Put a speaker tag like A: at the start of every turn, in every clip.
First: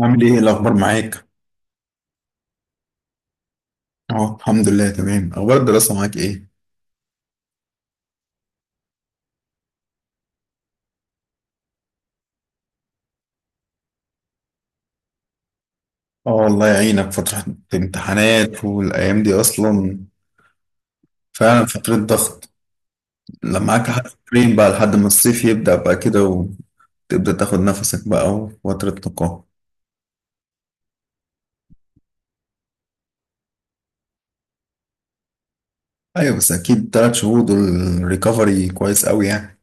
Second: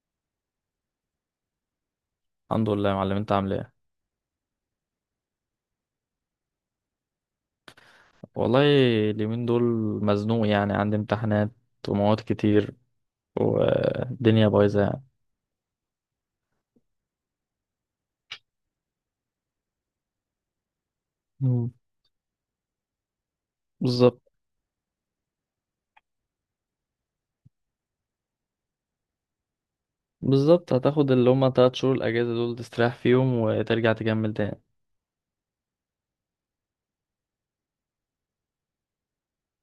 A: عامل ايه؟ إيه الاخبار معاك؟
B: الحمد لله يا معلم، انت عامل ايه؟
A: اه، الحمد لله، تمام. اخبار الدراسه معاك ايه؟
B: والله اليومين دول مزنوق يعني، عندي امتحانات ومواد كتير والدنيا بايظه يعني.
A: اه، الله يعينك. فتره امتحانات والايام دي اصلا فعلا
B: مم.
A: فتره ضغط. لما معاك
B: بالظبط.
A: حاجتين بقى لحد ما الصيف يبدا بقى كده، وتبدا تاخد نفسك بقى، وفتره نقاهه.
B: بالظبط، هتاخد اللي هما 3 شهور الاجازه دول، تستريح فيهم وترجع تكمل تاني.
A: ايوه، بس اكيد 3 شهور دول ريكفري كويس قوي يعني.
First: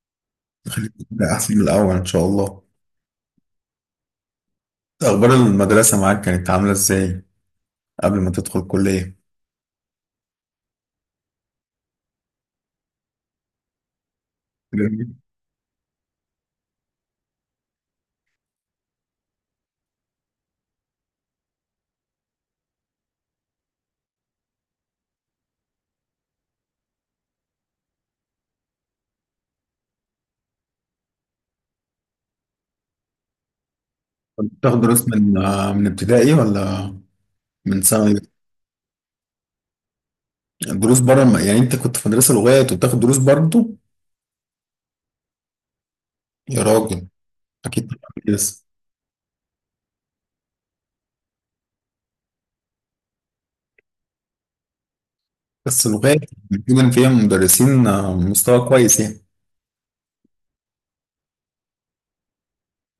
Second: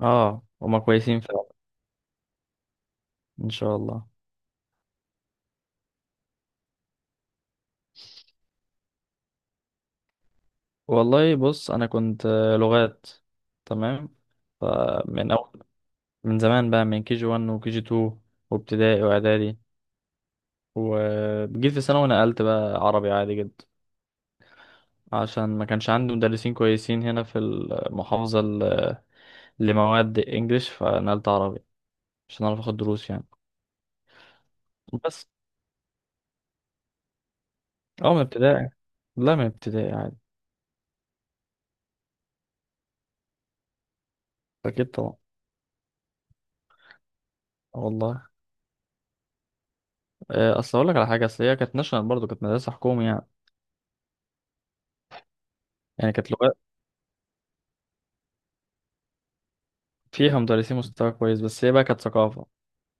B: اه هما كويسين
A: ده
B: فعلا.
A: احسن من الاول ان شاء الله.
B: ان شاء الله.
A: اخبار المدرسه معاك كانت عامله ازاي قبل ما تدخل كليه؟
B: والله بص، انا كنت لغات. تمام. فمن اول من زمان بقى، من كي جي 1 وكي جي 2 وابتدائي واعدادي، وجيت في ثانوي نقلت بقى عربي عادي جدا، عشان ما كانش عندي مدرسين كويسين هنا في المحافظة لمواد انجليش، فنقلت عربي عشان اعرف اخد دروس يعني.
A: كنت بتاخد دروس
B: بس
A: من ابتدائي ولا من
B: اه
A: ثانوي؟
B: من ابتدائي، لا من ابتدائي عادي.
A: الدروس بره يعني انت كنت في مدرسه لغات وبتاخد دروس برضه؟
B: اكيد طبعا.
A: يا راجل،
B: آه
A: اكيد
B: والله.
A: طبعاً. بس
B: اصل اقول لك على حاجه، اصل هي كانت ناشونال برضه، كانت مدرسه حكومي يعني.
A: بس
B: يعني
A: لغات.
B: كانت لغات.
A: بيكون فيها مدرسين، مستوى كويس يعني.
B: فيها مدرسين مستوى كويس، بس هي بقى كانت ثقافه.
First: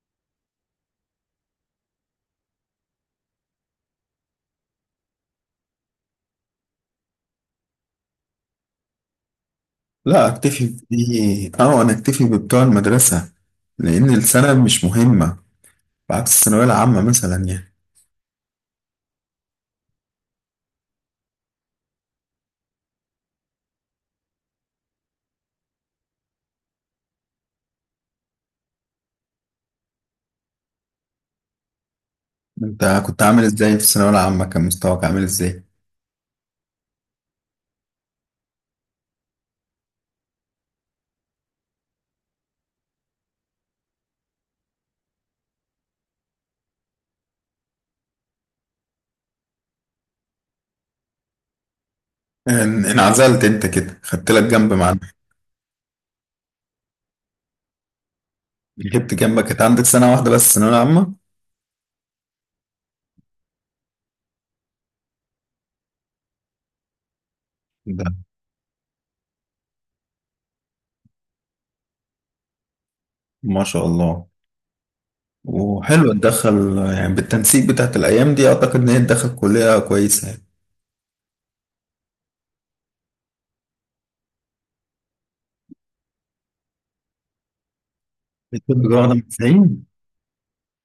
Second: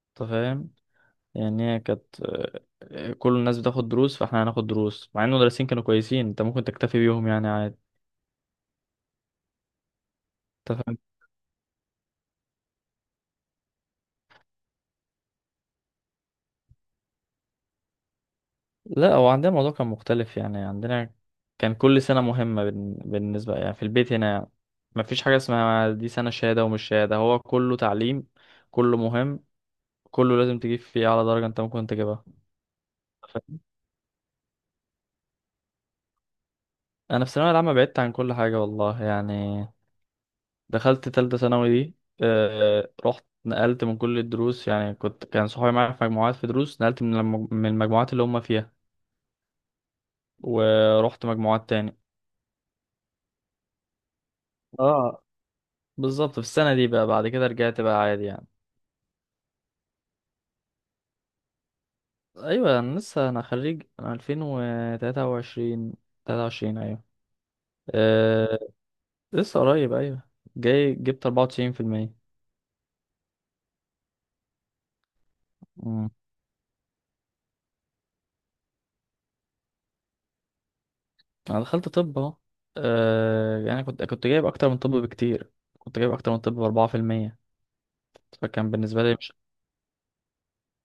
B: انت فاهم؟ يعني هي كانت كل الناس بتاخد دروس، فاحنا هناخد دروس مع ان المدرسين كانوا كويسين، انت ممكن تكتفي بيهم يعني عادي.
A: لا، اكتفي
B: انت.
A: بدي، انا اكتفي ببتوع المدرسه، لان السنه مش مهمه بعكس الثانويه العامه مثلا يعني.
B: لا، هو عندنا الموضوع كان مختلف يعني. عندنا كان كل سنة مهمة بالنسبة يعني في البيت هنا، ما فيش حاجة اسمها دي سنة شهادة ومش شهادة، هو كله تعليم، كله مهم، كله لازم تجيب فيه أعلى درجة أنت ممكن تجيبها.
A: انت كنت عامل
B: ف-
A: ازاي في الثانويه العامه؟ كان مستواك عامل ازاي؟
B: أنا في الثانوية العامة بعدت عن كل حاجة والله يعني. دخلت تالتة ثانوي دي، رحت نقلت من كل الدروس يعني. كنت كان صحابي معايا في مجموعات في دروس، نقلت من المجموعات اللي هم فيها ورحت مجموعات تاني.
A: انعزلت انت كده خدت لك جنب؟ مع
B: اه، بالظبط. في السنة دي بقى، بعد كده رجعت بقى عادي يعني.
A: جبت جنبك كانت عندك سنه واحده بس الثانويه العامه.
B: ايوه انا لسه، انا خريج، انا 2023. 23 ايوه.
A: ده
B: أه لسه قريب. ايوه جاي جبت 94%.
A: ما شاء الله.
B: امم،
A: وحلو تدخل يعني بالتنسيق بتاعت الأيام دي، أعتقد إن هي تدخل كلية كويسة يعني.
B: انا دخلت طب اهو. أه يعني كنت جايب اكتر من طب بكتير. كنت جايب اكتر من طب ب 4%. فكان
A: الطب ده
B: بالنسبه
A: واخدة
B: لي
A: من
B: مش...
A: العين؟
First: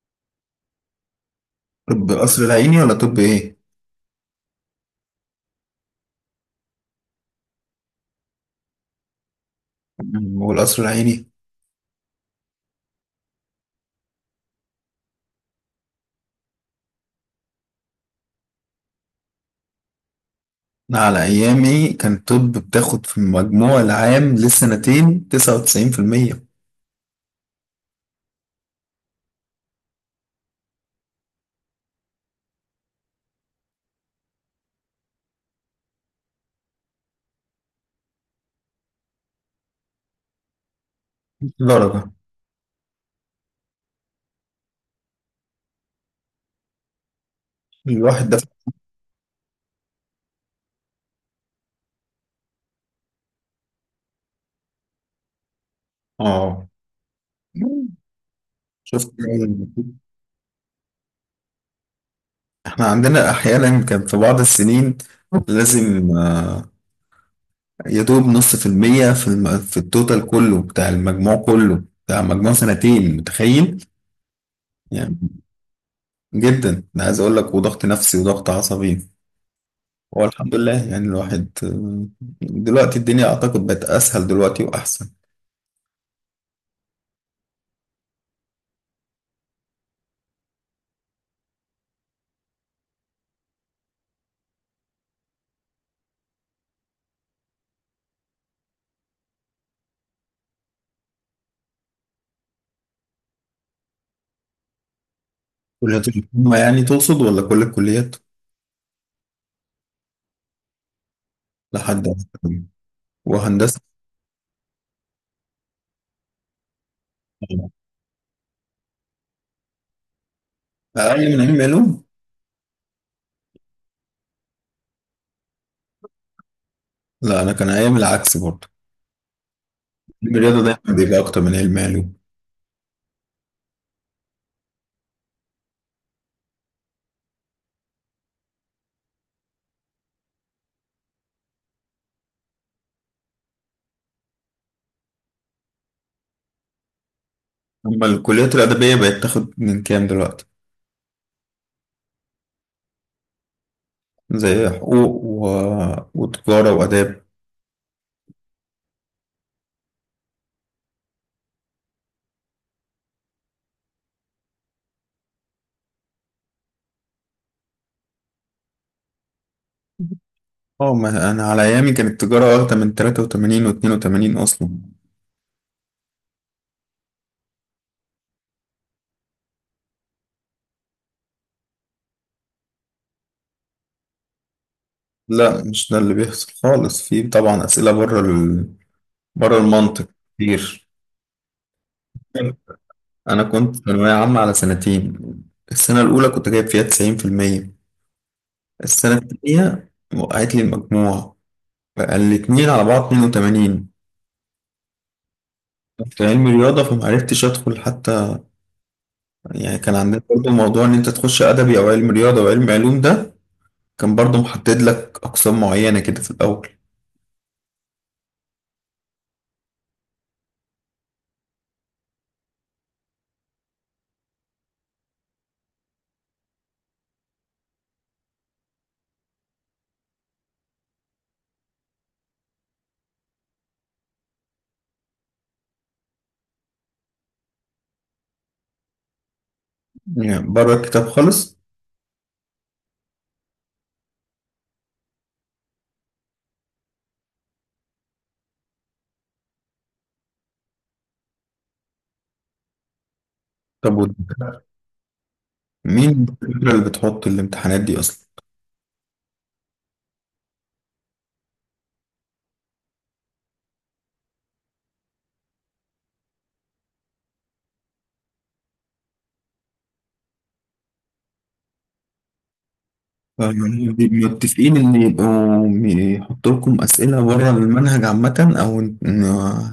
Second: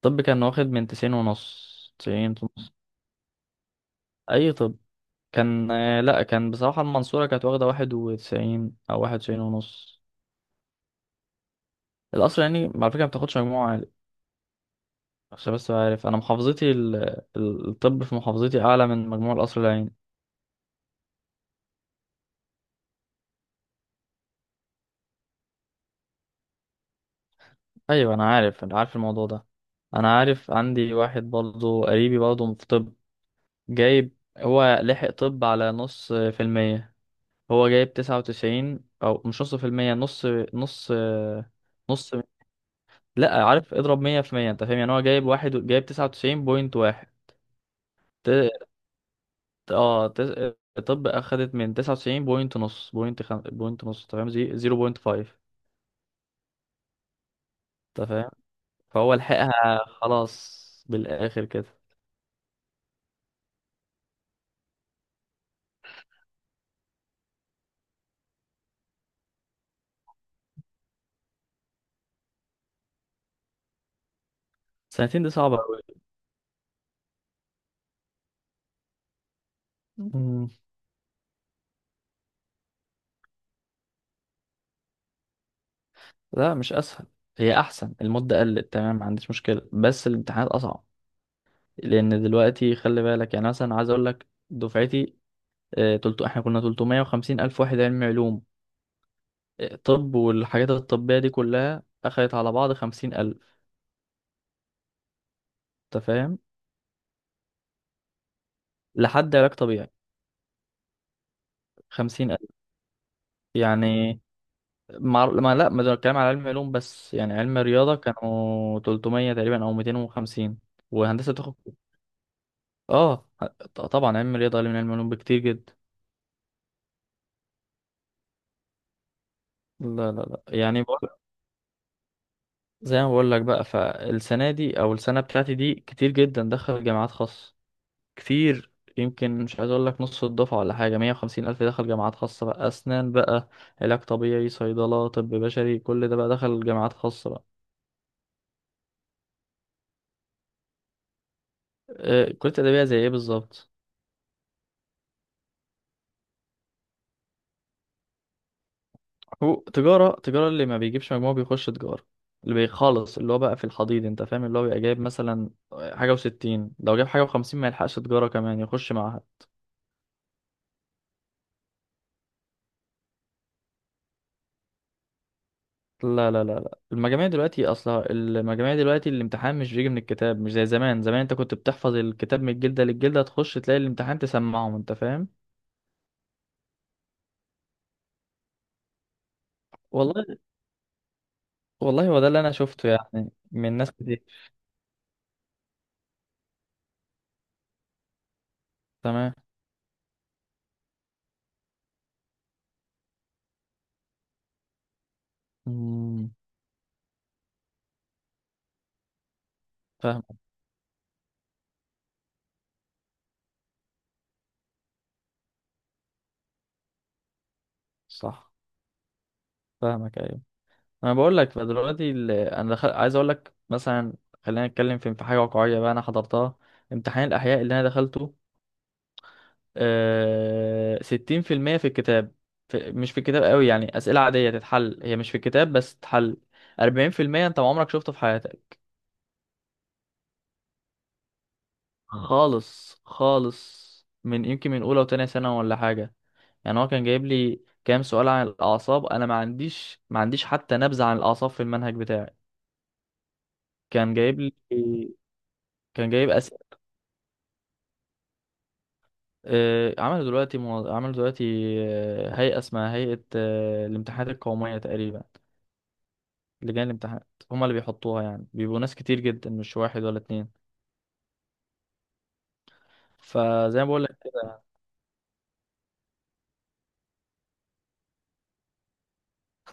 B: طب كان واخد من 90 ونص،
A: طب
B: 90
A: القصر
B: ونص.
A: العيني ولا طب إيه؟
B: اي طب؟ كان لا، كان بصراحه المنصوره كانت واخده 91 او 91 ونص.
A: هو القصر العيني.
B: الاصل يعني على فكره ما بتاخدش مجموعه عشان بس، عارف انا محافظتي الطب في محافظتي اعلى من مجموع القصر العيني.
A: أنا على أيامي كان طب بتاخد في المجموع العام للسنتين 99%
B: ايوه انا عارف، انا عارف الموضوع ده. انا عارف عندي واحد برضه قريبي برضه في طب، جايب هو لحق طب على نص في المية. هو جايب تسعة وتسعين، او مش نص في المية، نص. نص.
A: درجة.
B: نص. لا، عارف اضرب 100%؟ انت فاهم يعني؟ هو جايب، واحد جايب تسعة وتسعين بوينت واحد.
A: الواحد ده،
B: ت- اه تس... طب اخدت من تسعة وتسعين بوينت نص، بوينت نص تمام، زيرو بوينت فايف.
A: آه شفت.
B: فهو لحقها خلاص بالآخر كده.
A: إحنا عندنا أحيانا كان في بعض السنين لازم، يا دوب نص في المية في في التوتال كله بتاع المجموع، كله بتاع مجموع سنتين، متخيل يعني؟
B: سنتين دي صعبة أوي.
A: جدا، انا عايز اقول لك، وضغط نفسي وضغط عصبي. هو
B: مم.
A: الحمد لله، يعني الواحد دلوقتي الدنيا اعتقد بقت اسهل دلوقتي واحسن.
B: لا مش اسهل، هي احسن. المدة قلت تمام، ما عنديش مشكلة، بس الامتحانات اصعب. لان دلوقتي خلي بالك، يعني مثلا عايز اقول لك دفعتي، تلتو احنا كنا 350 الف واحد علمي علوم. طب والحاجات الطبية دي كلها اخدت على بعض 50 الف. انت
A: كليات
B: فاهم؟
A: الحكومة يعني تقصد ولا كل الكليات؟
B: لحد علاج طبيعي
A: لحد
B: 50 الف
A: آخر. وهندسة
B: يعني. ما لا ما ده الكلام على علم علوم بس يعني. علم رياضة كانوا 300 تقريبا او 250، وهندسة
A: اقل من
B: تاخد.
A: علم علوم.
B: اه، طبعا علم رياضة اقل من علم علوم بكتير جدا.
A: لا، انا كان ايام العكس برضه.
B: لا لا
A: علم
B: لا،
A: الرياضة
B: يعني
A: دايما بيبقى اكتر من علم علوم.
B: زي ما بقول لك بقى، فالسنة دي او السنة بتاعتي دي كتير جدا دخل جامعات خاصة. كتير. يمكن مش عايز اقول لك نص الدفعة ولا حاجة، 150 الف دخل جامعات خاصة بقى، اسنان بقى، علاج طبيعي، صيدلة، طب بشري، كل ده بقى دخل جامعات خاصة بقى.
A: اما الكليات الادبية بقت تاخد من كام دلوقتي؟
B: كلية ادبية زي ايه بالظبط؟
A: زي حقوق وتجارة وآداب.
B: هو تجارة، تجارة اللي ما بيجيبش مجموع بيخش تجارة، اللي بيخلص اللي هو بقى في الحضيض. انت فاهم؟ اللي هو بيبقى جايب مثلا حاجة وستين، لو جايب حاجة وخمسين ما يلحقش تجارة كمان يخش معاها.
A: اه، ما أنا على أيامي كانت التجارة واخدة من 83 و82 أصلا.
B: لا لا لا لا، المجاميع دلوقتي اصلا، المجاميع دلوقتي الامتحان مش بيجي من الكتاب، مش زي زمان. زمان انت كنت بتحفظ الكتاب من الجلدة للجلدة، تخش تلاقي الامتحان تسمعهم. انت فاهم؟
A: لا، مش ده اللي بيحصل خالص. في طبعا أسئلة بره بره المنطق
B: والله.
A: كتير.
B: والله هو ده اللي انا شفته يعني
A: أنا
B: من
A: كنت
B: ناس
A: ثانوية
B: كتير.
A: عامة على سنتين. السنة الأولى كنت جايب فيها 90%، السنة
B: تمام.
A: التانية وقعت لي المجموع، بقى الاتنين على بعض 82. كنت
B: مم،
A: علمي رياضة فمعرفتش أدخل حتى. يعني كان عندنا
B: فاهمك.
A: برضه موضوع إن أنت تخش أدبي أو علم رياضة وعلم علوم، ده كان برضو محدد لك أقسام معينة كده في الأول.
B: صح، فاهمك. انا بقول لك، فدلوقتي انا عايز اقول لك مثلا، خلينا نتكلم في حاجه واقعيه بقى، انا حضرتها. امتحان الاحياء اللي انا دخلته، 60% في الكتاب. مش في الكتاب قوي يعني، اسئله عاديه تتحل، هي مش في الكتاب بس تتحل. 40% انت ما عمرك شفته في حياتك.
A: يعني بره الكتاب خالص؟
B: خالص خالص. من يمكن من اولى وتانية سنه ولا حاجه. يعني هو كان جايب لي كام سؤال عن الاعصاب، انا ما عنديش، ما عنديش حتى نبذه عن الاعصاب في المنهج بتاعي.
A: طب
B: كان
A: وده؟
B: جايب لي. كان
A: مين
B: جايب،
A: الفكرة اللي بتحط الامتحانات دي أصلا؟
B: عملوا دلوقتي عملوا دلوقتي هيئة اسمها هيئة الامتحانات القومية تقريبا. لجان الامتحانات هما اللي بيحطوها يعني، بيبقوا ناس كتير جدا، مش واحد ولا اتنين. فزي ما
A: فهم
B: بقول لك،
A: متفقين إن يبقوا يحطوا لكم أسئلة بره المنهج عامة، أو إن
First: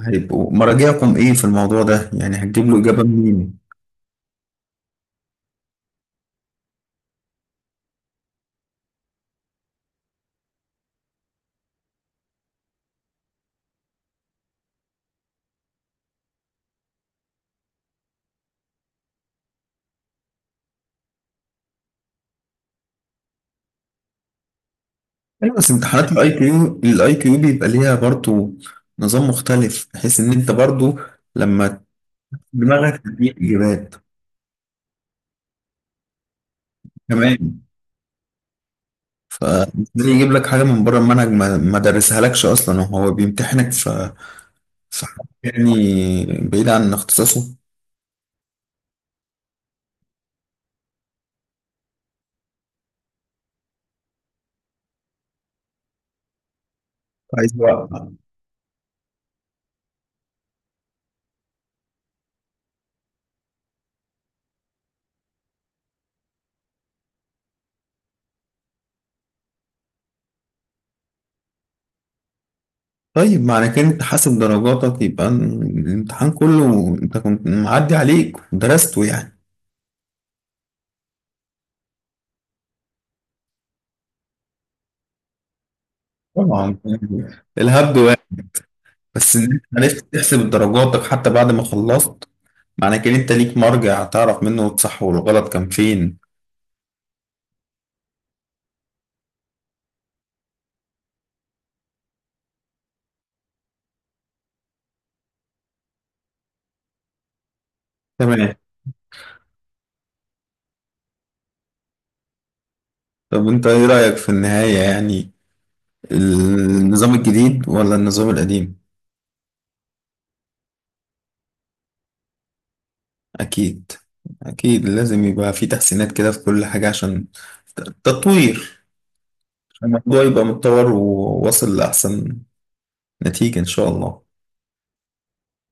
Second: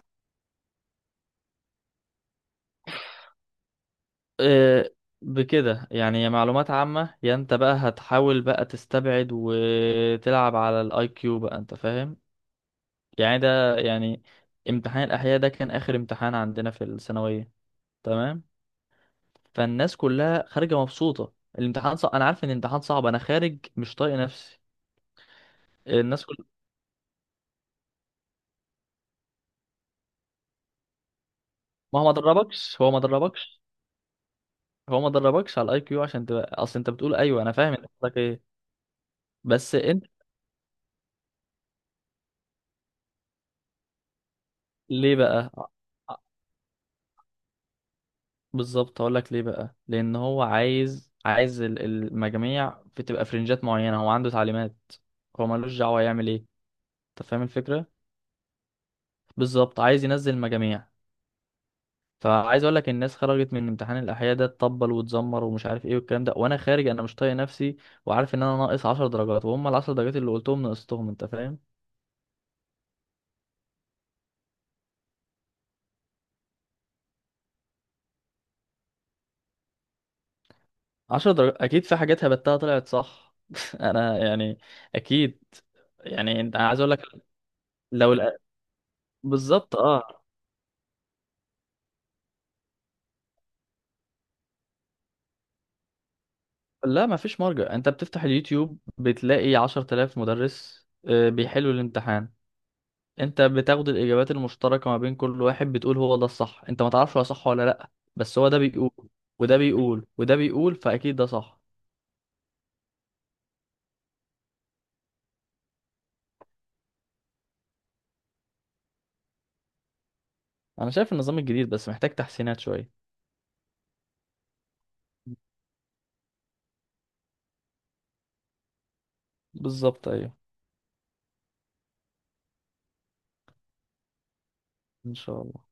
A: هيبقوا مراجعكم إيه في الموضوع ده؟ يعني هتجيب له إجابة منين؟
B: آه، بكده يعني، يا معلومات عامة، يا انت بقى هتحاول بقى تستبعد وتلعب على الاي كيو بقى. انت فاهم؟ يعني ده يعني امتحان الاحياء ده كان اخر امتحان عندنا في الثانوية. تمام. فالناس كلها خارجة مبسوطة، الامتحان صعب. انا عارف ان الامتحان صعب. انا خارج مش طايق نفسي.
A: أيوة، بس امتحانات
B: الناس كل.
A: IQ، IQ بيبقى ليها برضو نظام مختلف بحيث إن أنت برضو لما
B: ما هو
A: دماغك تديك إجابات.
B: ما دربكش على الاي كيو عشان تبقى، اصل انت بتقول ايوه انا
A: تمام.
B: فاهم، انت قصدك ايه. بس انت
A: ليه يجيب لك حاجة من بره المنهج ما درسهالكش أصلا، وهو بيمتحنك في
B: ليه
A: حاجة
B: بقى؟
A: يعني
B: ع-
A: بعيد عن اختصاصه؟
B: بالظبط، هقول لك ليه بقى. لان هو عايز، عايز المجاميع بتبقى فرنجات معينه، هو عنده تعليمات، هو ملوش دعوه يعمل ايه. انت فاهم
A: عايز
B: الفكره؟
A: وقت.
B: بالظبط، عايز ينزل مجاميع. فعايز اقول لك الناس خرجت من امتحان الاحياء ده تطبل وتزمر ومش عارف ايه والكلام ده، وانا خارج انا مش طايق نفسي، وعارف ان انا ناقص 10 درجات، وهم ال 10 درجات اللي قلتهم نقصتهم. انت فاهم؟
A: طيب، معنى كده أنت حاسب درجاتك؟ يبقى الامتحان كله أنت كنت معدي عليك ودرسته يعني.
B: عشر درجات اكيد، في حاجات هبتها طلعت صح. انا يعني، اكيد يعني. انت
A: طبعا،
B: عايز اقول لك
A: الهبد
B: لو
A: واحد. بس إن أنت
B: بالظبط
A: عرفت
B: اه.
A: تحسب درجاتك حتى بعد ما خلصت، معنى كده أنت ليك مرجع تعرف منه الصح والغلط كان فين.
B: لا ما فيش مرجع، انت بتفتح اليوتيوب بتلاقي 10,000 مدرس، بيحلوا الامتحان. انت بتاخد الاجابات المشتركه ما بين كل واحد، بتقول هو ده الصح، انت ما تعرفش هو صح ولا لا. بس هو
A: تمام.
B: ده بيقول، وده بيقول، وده بيقول، فاكيد ده صح.
A: طب أنت إيه رأيك في النهاية يعني؟ النظام الجديد ولا النظام القديم؟
B: انا شايف النظام الجديد بس محتاج تحسينات شويه.
A: أكيد. أكيد لازم يبقى في تحسينات كده في كل حاجة عشان تطوير. عشان
B: بالظبط
A: الموضوع
B: ايوه.
A: يبقى متطور وواصل لأحسن نتيجة إن شاء الله.
B: ان شاء الله.